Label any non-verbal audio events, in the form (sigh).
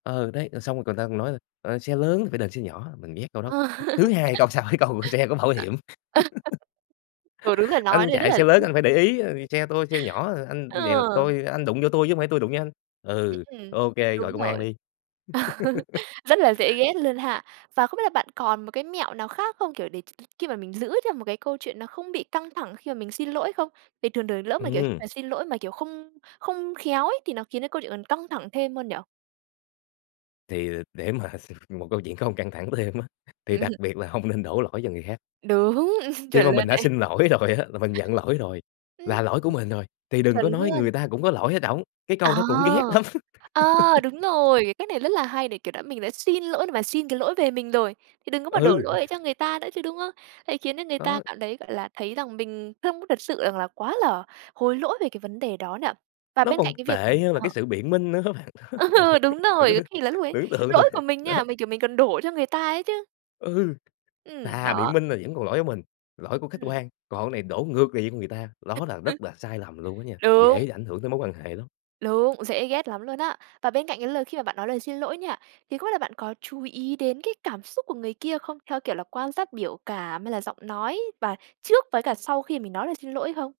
Ừ, đấy, rồi xong rồi người ta nói là, ờ, "Xe lớn thì phải đền xe nhỏ." Mình ghét câu đó. Ờ. Th thứ hai, câu sau cái câu: "Xe có bảo hiểm. (laughs) Ừ, đúng rồi (laughs) nói Anh thế rất chạy là xe lớn (laughs) anh phải để ý, ờ, vì xe tôi xe nhỏ, ờ, anh vậy là Ờ. tôi anh đụng vô tôi chứ hông phải tôi đụng vô anh. Ừm, Ừ, ừm, ô kê, gọi đúng công an rồi. đi!" (laughs) Rất là (laughs) dễ ghét luôn ha. Và không biết là bạn còn một cái mẹo nào khác không, kiểu, để khi mà mình giữ cho một cái câu chuyện nó không bị căng thẳng khi mà mình xin lỗi không? Thì thường thường lỡ mà, kiểu, Ừm. mà xin lỗi mà, kiểu, không không khéo ấy thì nó khiến cho câu chuyện còn căng thẳng thêm hơn nhỉ? Thì để mà s một câu chuyện không căng thẳng thêm á, thì đặc Ừm. biệt là hông nên đổ lỗi cho người khác. Đúng, (chuckles) Khi chuẩn mà mình luôn đã đấy. xin lỗi rồi á là mình nhận lỗi rồi, Ừm. là lỗi của mình rồi, thì đừng Chuẩn có nói luôn. người ta cũng có lỗi ở trỏng, cái câu À! đó cũng ghét lắm. A, đúng (laughs) rồi, cái cách này rất là hay để, kiểu đã mình đã xin lỗi để mà xin cái lỗi về mình rồi thì đừng có mà đổ Ừ. lỗi ấy cho người ta nữa chứ, đúng hông? Đấy, khiến cho người ta Đó. cảm thấy, gọi là, thấy rằng mình không có thật sự rằng là quá là hối lỗi về cái vấn đề đó nhỉ. Và Nó bên cạnh còn cái việc mà tệ hơn là cái ờ. sự biện minh nữa á bạn, Ờ, đúng (laughs) bạn rồi, cứ có thử khi là lúc ấy tưởng tượng thử, lỗi của mình đó. nha, mình, kiểu, mình còn đổ cho người ta ấy chứ. Ừ. Ừm, Thà biện đó. minh là vẫn còn lỗi của mình, lỗi của khách Ừm. quan, còn này đổ ngược về cho người ta, đó là (unintelligible) rất là sai lầm luôn đó nha, Đúng. dễ ảnh hưởng tới mối quan hệ lắm. Đúng, dễ ghét lắm luôn á. Và bên cạnh cái lời khi mà bạn nói lời xin lỗi nha, thì không biết là bạn có chú ý đến cái cảm xúc của người kia không, theo kiểu là quan sát biểu cảm hay là giọng nói và trước với cả sau khi mà mình nói lời xin lỗi hông?